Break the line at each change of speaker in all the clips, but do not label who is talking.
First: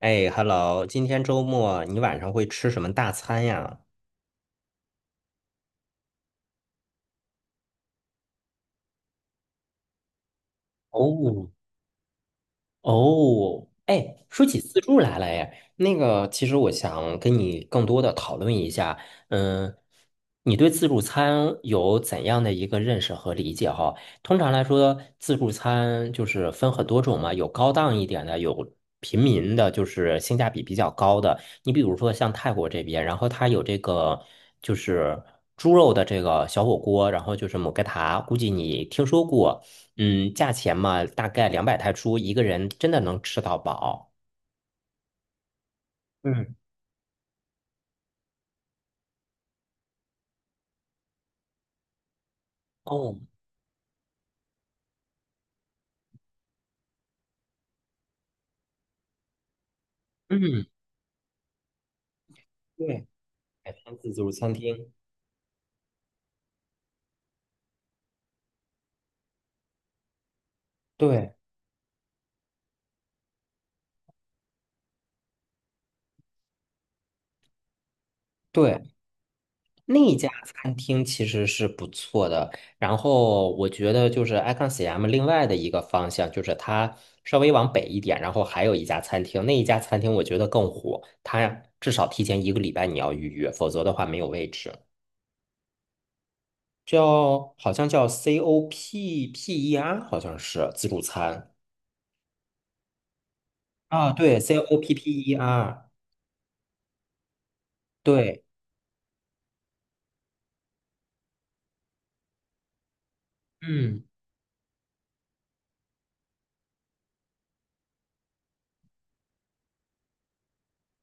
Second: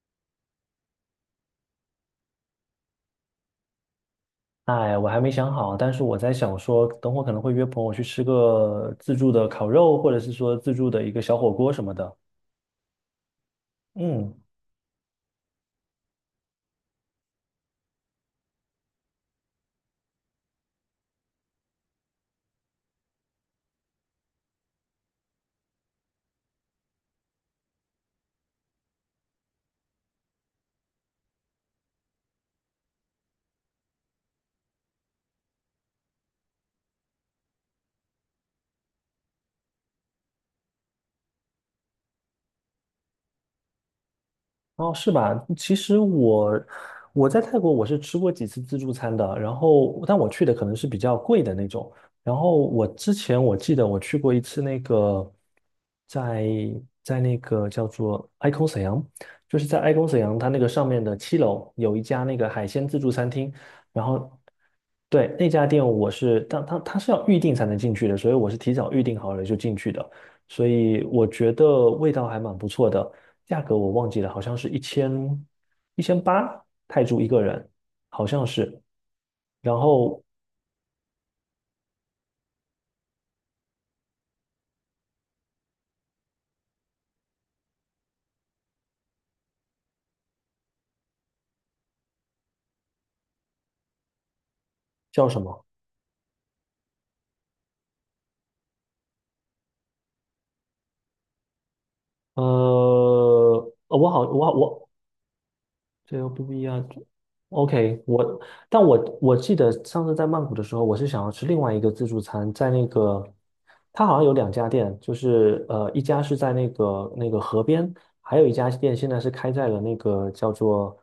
哎，Hello，今天周末你晚上会吃什么大餐呀？
哎，我还没想好，但是我在想说，等会儿可能会约朋友去吃个自助的烤肉，或者是说自助的一个小
哦，
火锅什么的。
哦，哎，
嗯。
说起自助来了，哎，那个，其实我想跟你更多的讨论一下，嗯，你对自助餐有怎样的一个认识和理解哈？通常来说，自助餐就是分很多种嘛，有高档一点的，有平民的，就是性价比比较高的。你比如说像泰国这边，然后它有这个就是猪肉的这个小火锅，然后就是姆克塔，估计你听说过。嗯，价钱嘛，大概200泰铢，一个人真的能吃到饱。
哦，是吧？其实
嗯，
我在泰国，我是吃过几次自助餐的，然后但我去的可能是比较贵的那种。然后我之
哦，
前我记得我去过一次那个在在那个叫做 Icon 沈阳，就是在 Icon 沈阳它那个
嗯，
上面的七楼有一家那个海鲜自
对，
助餐厅，
海滩
然
自助
后
餐厅，
对那家店我是当它是要预定才能进去的，所以我是提早预定好了就进去的，所以我
对
觉得味道还蛮不错的。价格我忘记了，好像是一千八泰铢一个人，好像
对，
是。
嗯
然
那一
后
家餐厅其实是不错的。然后我觉得就是 Icon CM 另外的一个方向，就是它稍微往北一点，然后还有一家餐厅，那一家餐厅我觉得更火，它至少提前一个礼拜你要预约，否则的话没有位置。
叫什么？
叫好像叫 COPPER，好像是自助餐。
呃，呃我
啊，
好，
对
我好，
，C O
我
P P E R，
这又不一样。OK，
对，
但我记得上次在曼谷的时候，我是想要吃另外一个自助餐，在那个
嗯
它好像有两家店，就是一家是在那个河边，还有一家店现在是开在了那个叫做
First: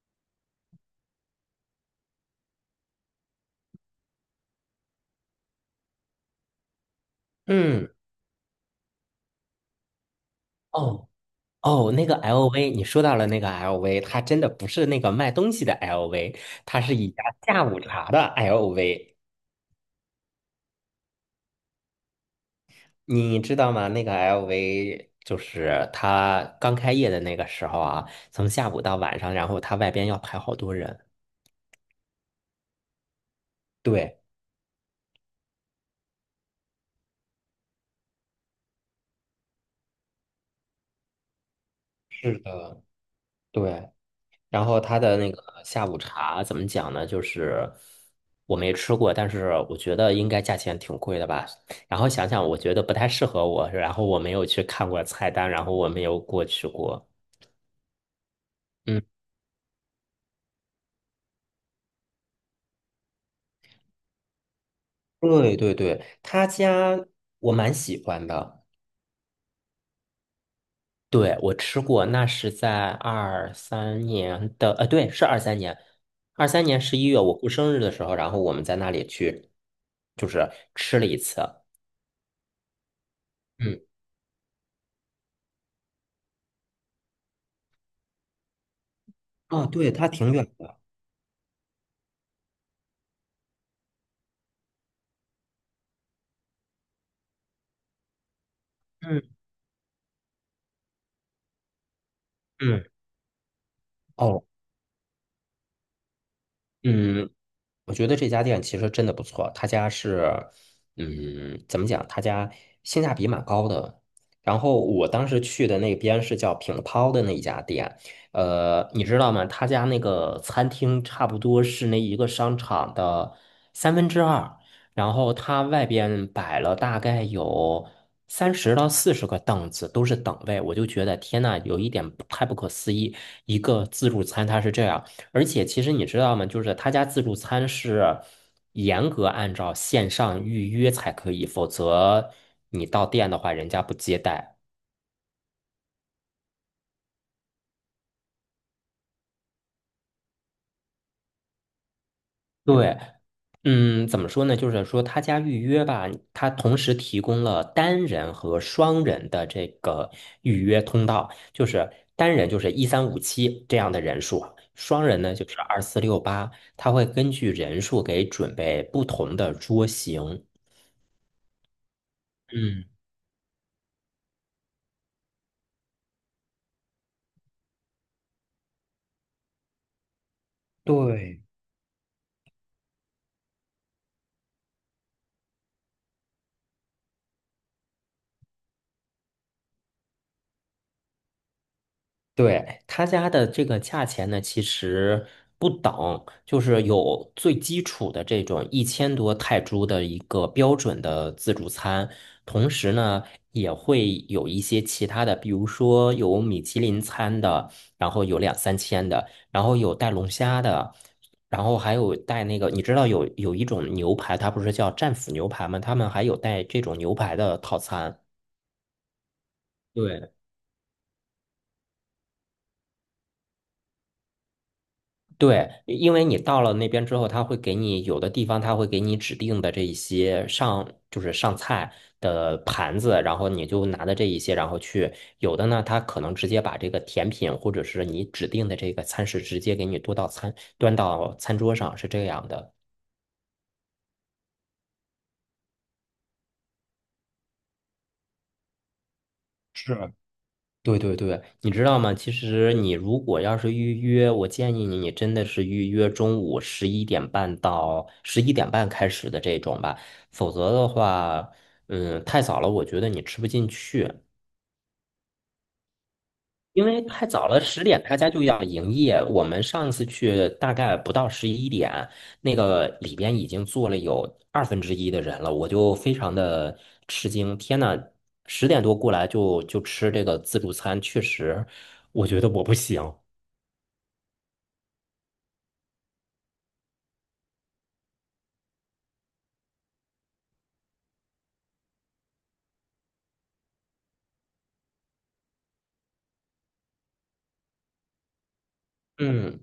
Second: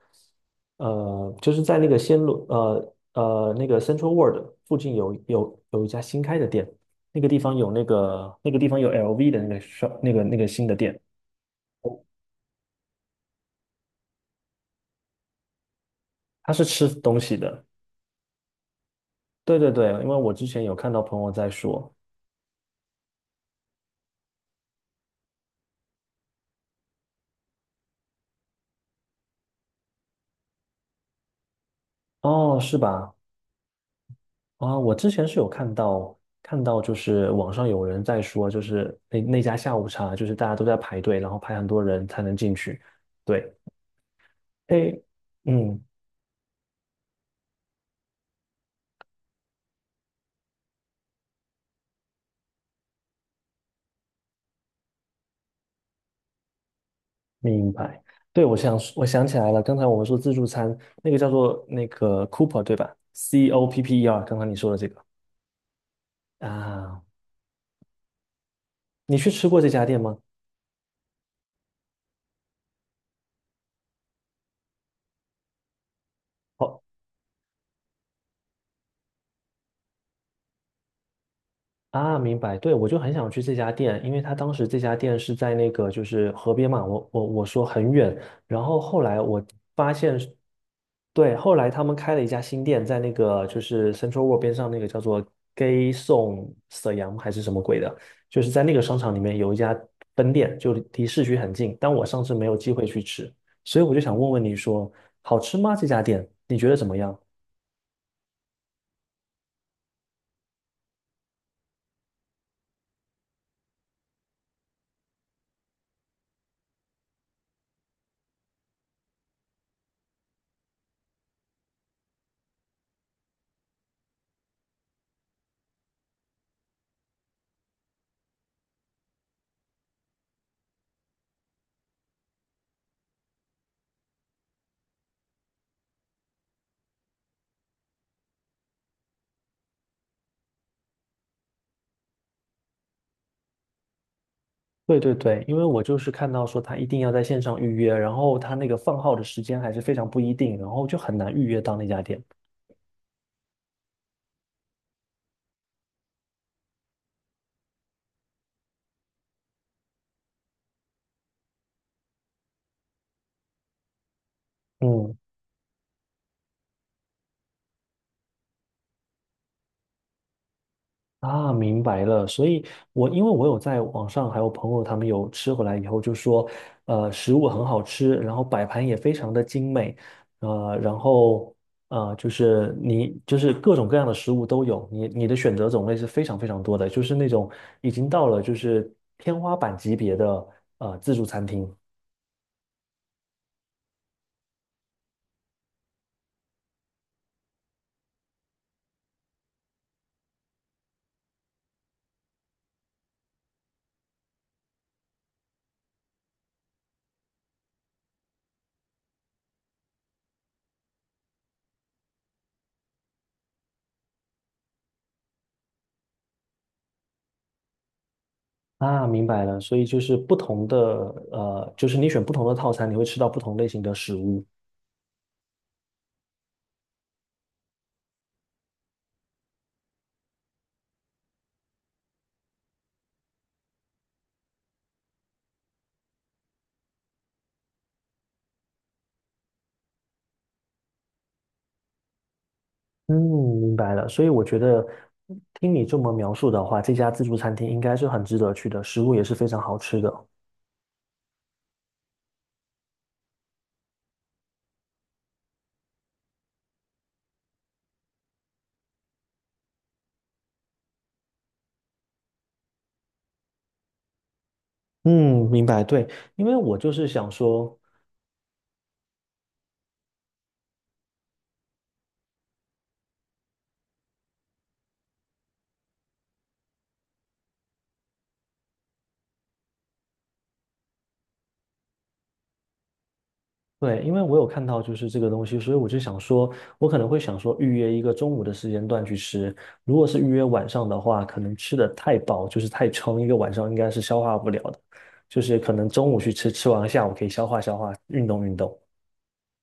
就是在那个暹罗那个 Central World 附近有一家新开的店，那个地方有那
嗯，
个那个地方有 LV 的那个 shop 那个新的店，
哦哦，那个 LV，你说到了那个 LV，它真的不是那个卖东西的 LV，
它是
它
吃
是一
东
家
西
下
的，
午茶的 LV，
对对对，因为我之前有看到朋友在说，
你知道吗？那个 LV 就是它刚开业的那个时候啊，从下午到晚上，然后它外边要排好多人。
哦，是吧？
对，
啊、我之前是有看到看到，就是网上有人在说，就是那家下午茶，就是大家都在排队，然后排很多人才能
是
进
的，
去。对，
对。然后他
诶，
的那个
嗯，
下午茶怎么讲呢？就是我没吃过，但是我觉得应该价钱挺贵的吧。然后想想，我觉得不太适合我，然后我没有去看过菜单，然后我没有过去过。
明白。对，我想
嗯，
我想起来了，刚才我们说自助餐，那个叫做那个 Cooper 对吧？COPPER，刚刚你说的这个
对对对，他家
啊，
我蛮喜欢的。
你去吃过这家店吗？
对，我吃过，那是在二三年的，对，是二三年，二三年
哦。
十一月我过生日的时候，然后我们在那里去，就是吃了一次。
啊，明白。对，我就很想去这家
嗯，
店，因为他当时这家店是在那个就是河边嘛，我说很远，然后后来我
哦，
发
对，他
现
挺
是
远的。
对，后来他们开了一家新店，在那个就是 Central World 边上那个叫做 Gay Song 沈阳还是什么鬼的，就是在那个商场里面
嗯。
有一家分店，就离市区很近，但我上次没有机
嗯，
会去吃，所以我就想问问
哦，
你说，好吃吗？这家店你觉得怎么样？
嗯，我觉得这家店其实真的不错。他家是，嗯，怎么讲？他家性价比蛮高的。然后我当时去的那边是叫品涛的那一家店，你知道吗？他家那个餐厅差不多是那一个商场的三分之二，然后他外边摆了大概有30到40个凳子，都是等位。我就觉得天呐，有一点不太不可思议。一个自助餐它是这样。而且其实你知道吗？就是他家自助餐是严格按照线上预约才可以，否则你到店的话，人家不接待。
对对对，因为我就是看到说他一定要在线上预约，然后他那个放号的时间还是非常不一定，然后就很难预约到那家店。
对，嗯，怎么说呢？就是说他家预约吧，他同时提供了单人和双人的这个预约通道，就是单人就是一三五七这样的人数，双
嗯，
人呢就是二四六八，他会根据人数给准备不同的桌型。
啊，明白了。所以
嗯，
我因为我有在网上还有朋友他们有吃回来以后就说，食物很好吃，然后摆盘也非常的精美，然
对。
后就是你就是各种各样的食物都有，你的选择种类是非常非常多的，就是那种已经到了就是天花板级别的自助餐厅。
对，他家的这个价钱呢，其实不等，就是有最基础的这种1000多泰铢的一个标准的自助餐，同时呢也会有一些其他的，比如说有米其林餐的，然后有两三千的，然后有带龙虾的，然后还有带那个，你知道有一种牛排，它不是叫战斧牛排吗？他们还有带这种牛排的套餐。
啊，明白了，所以就是
对。
不同的，就是你选不同的套餐，你会吃到不同类型的食物。
对，因为你到了那边之后，他会给你有的地方他会给你指定的这一些就是上菜的盘子，然后你就拿的这一些，然后去有的呢，他可能直接把这个甜品或者是你指定的这个餐食直接给你端到餐桌上，是这样的。
嗯，明白了。所以我觉得听你这么描述的话，这家自助餐厅应该是很值得去的，食物也是非常好吃的。
对对对，你知道吗？其实你如果要是预约，我建议你，你真的是预约中午十一点半开始的这种吧，否则的话，嗯，太早了，我觉得你吃不进去。
嗯，明白，对，因为我
因
就
为
是
太
想
早了，
说，
十点他家就要营业。我们上次去大概不到十一点，那个里边已经坐了有二分之一的人了，我就非常的吃惊。天呐，10点多过来就吃这个自助餐，确实，我觉得我不行。
对，因为我有看到就是这个东西，所以我就想说，我可能会想说预约一个中午的时间段去吃。如果是预约晚上的话，可能吃的太饱，就是太撑，一个晚上应该是消化不了的。就是可能中午去吃，吃完下午可以消化消化，运动运动。
嗯，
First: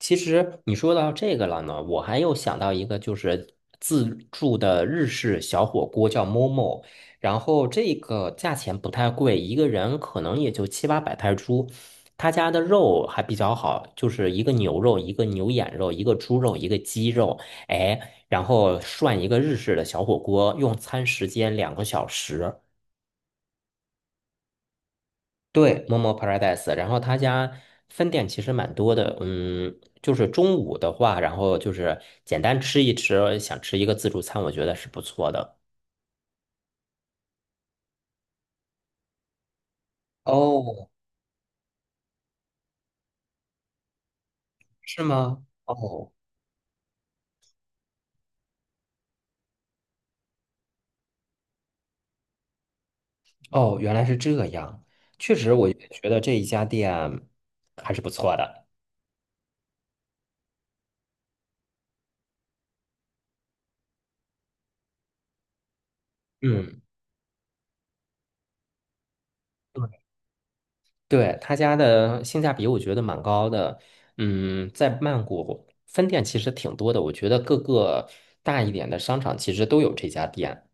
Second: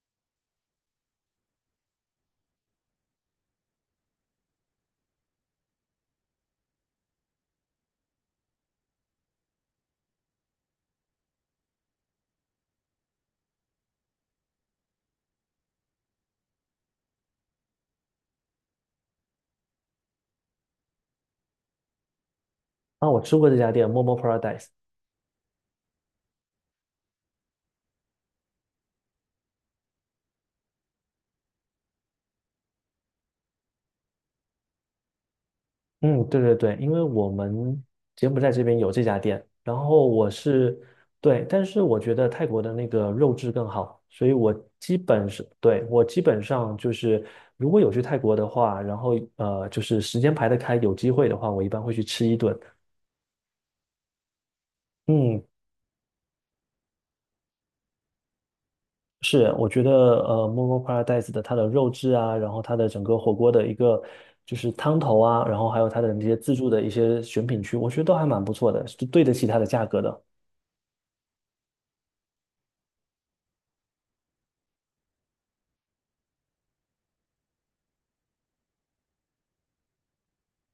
其实你说到这个了呢，我还有想到一个，就是自助的日式小火锅叫 Momo，然后这个价钱不太贵，一个人可能也就七八百泰铢。他家的肉还比较好，就是一个牛肉，一个牛眼肉，一个猪肉，一个鸡肉，哎，然后涮一个日式的小火锅，用餐时间2个小时。
那我吃过这家店，Momo Paradise，
对，Momo Paradise，然后他家分店其实蛮多的，嗯，就是中午的话，然后就是简单吃一吃，想吃一个自助餐，我觉得是不错的。
嗯，对对对，因为我们柬埔寨这边有这家店，然后我是
哦，
对，但是我觉得泰国的那个肉质更好，所以我基
是
本是
吗？
对，我
哦
基本上就是，如果有去泰国的话，然后就是时间排得开，有机会的话，我一般会去吃一顿。
哦，原来是这样，确
嗯，
实我也觉得这一家店还是不错的。
是，我觉得Momo Paradise 的它的肉质啊，然后它的整个火锅的一个就是汤头啊，然后还有它的那些自助的
嗯，
一些选品区，我觉得都还蛮不错的，是对得起它的价
对，
格的。
对，他家的性价比我觉得蛮高的。嗯，在曼谷分店其实挺多的，我觉得各个大一点的商场其实都有这家店。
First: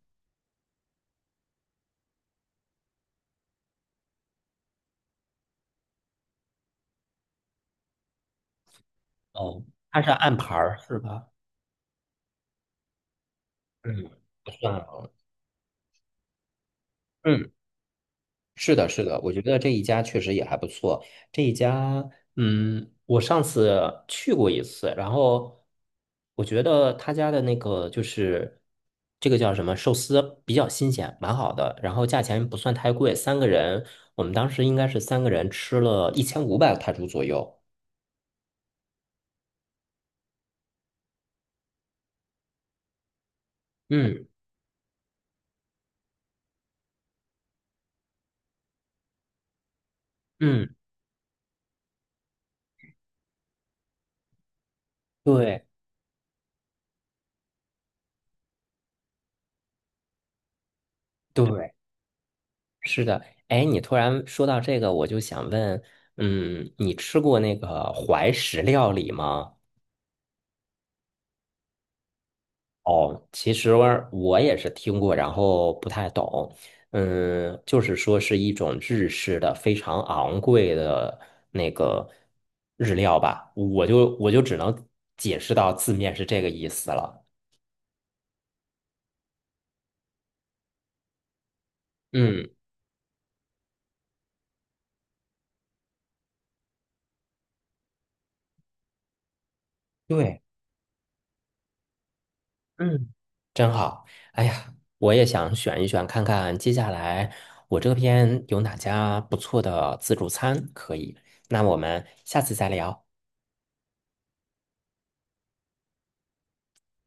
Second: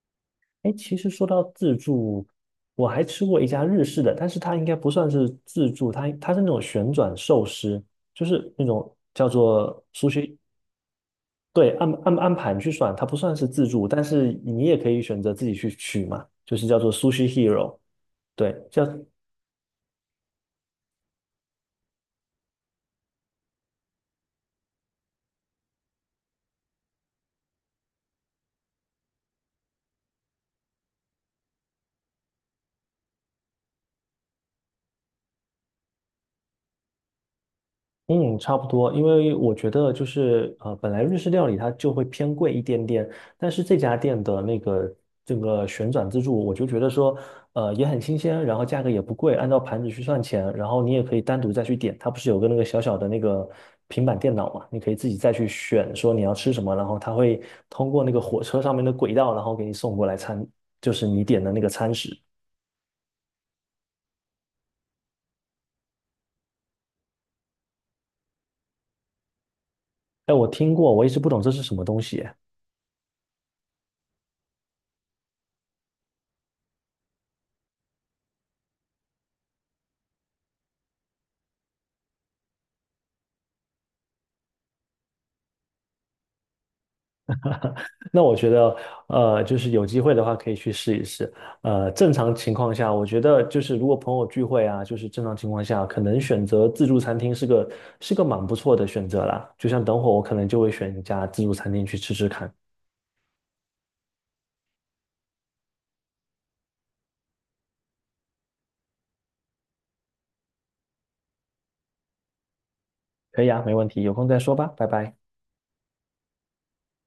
哎，其实说到自助，我还吃过一家日式的，但是它应该不算是自助，它是那种旋转寿司，就是那种叫
哦，
做
它
苏
是按
西，
盘儿是吧？
对，按盘去算，它不算是自助，但
嗯，
是
不
你
算
也可以
了。
选择自己去取嘛，就是叫做 Sushi
嗯，
Hero，对，
是的，是的，我觉得这一家确实也还不错。这一家，嗯，我上次去过一次，然后我觉得他家的那个就是这个叫什么寿司比较新鲜，蛮好的，然后价钱不算太贵，三个人，我们当时应该是三个人吃了1500泰铢左右。
嗯，差不多，因为我觉得就是本来日式料理它就会偏贵一点点，但是这家店
嗯
的那个这个旋转自助，我就觉得说，也很新鲜，然后价格也不贵，按照盘子去算钱，然
嗯，
后你也可以单独再去点，它不是有个那个小小的那个平板电脑嘛，你可以自己再去
对
选说你要吃什么，然后它会通过那个火车上面的轨道，然后给你送过来餐，就是你点的那个
对，
餐食。
是的，哎，你突然说到这个，我就想问，嗯，你吃过那个怀石料理吗？
哎，我听过，我一直不懂这是什么东西。
哦，其实我也是听过，然后不太懂。嗯，就是说是一种日式的非常昂贵的那个日料吧，我就只能解释到字面是这个意思了。
那我觉得，就是有机会的话可以去试一试。正常
嗯，
情况下，我觉得就是如果朋友聚会啊，就是正常情况下，可能选择自助餐厅是个蛮不错的选择啦。就像等会我可
对。
能就会选一家自助餐厅去吃吃看。
嗯，真好，哎呀，我也想选一选，看看接下来我这边有哪家不错的自助餐可以。那我们下次再聊。
可以啊，没问题，有空再说吧，拜拜。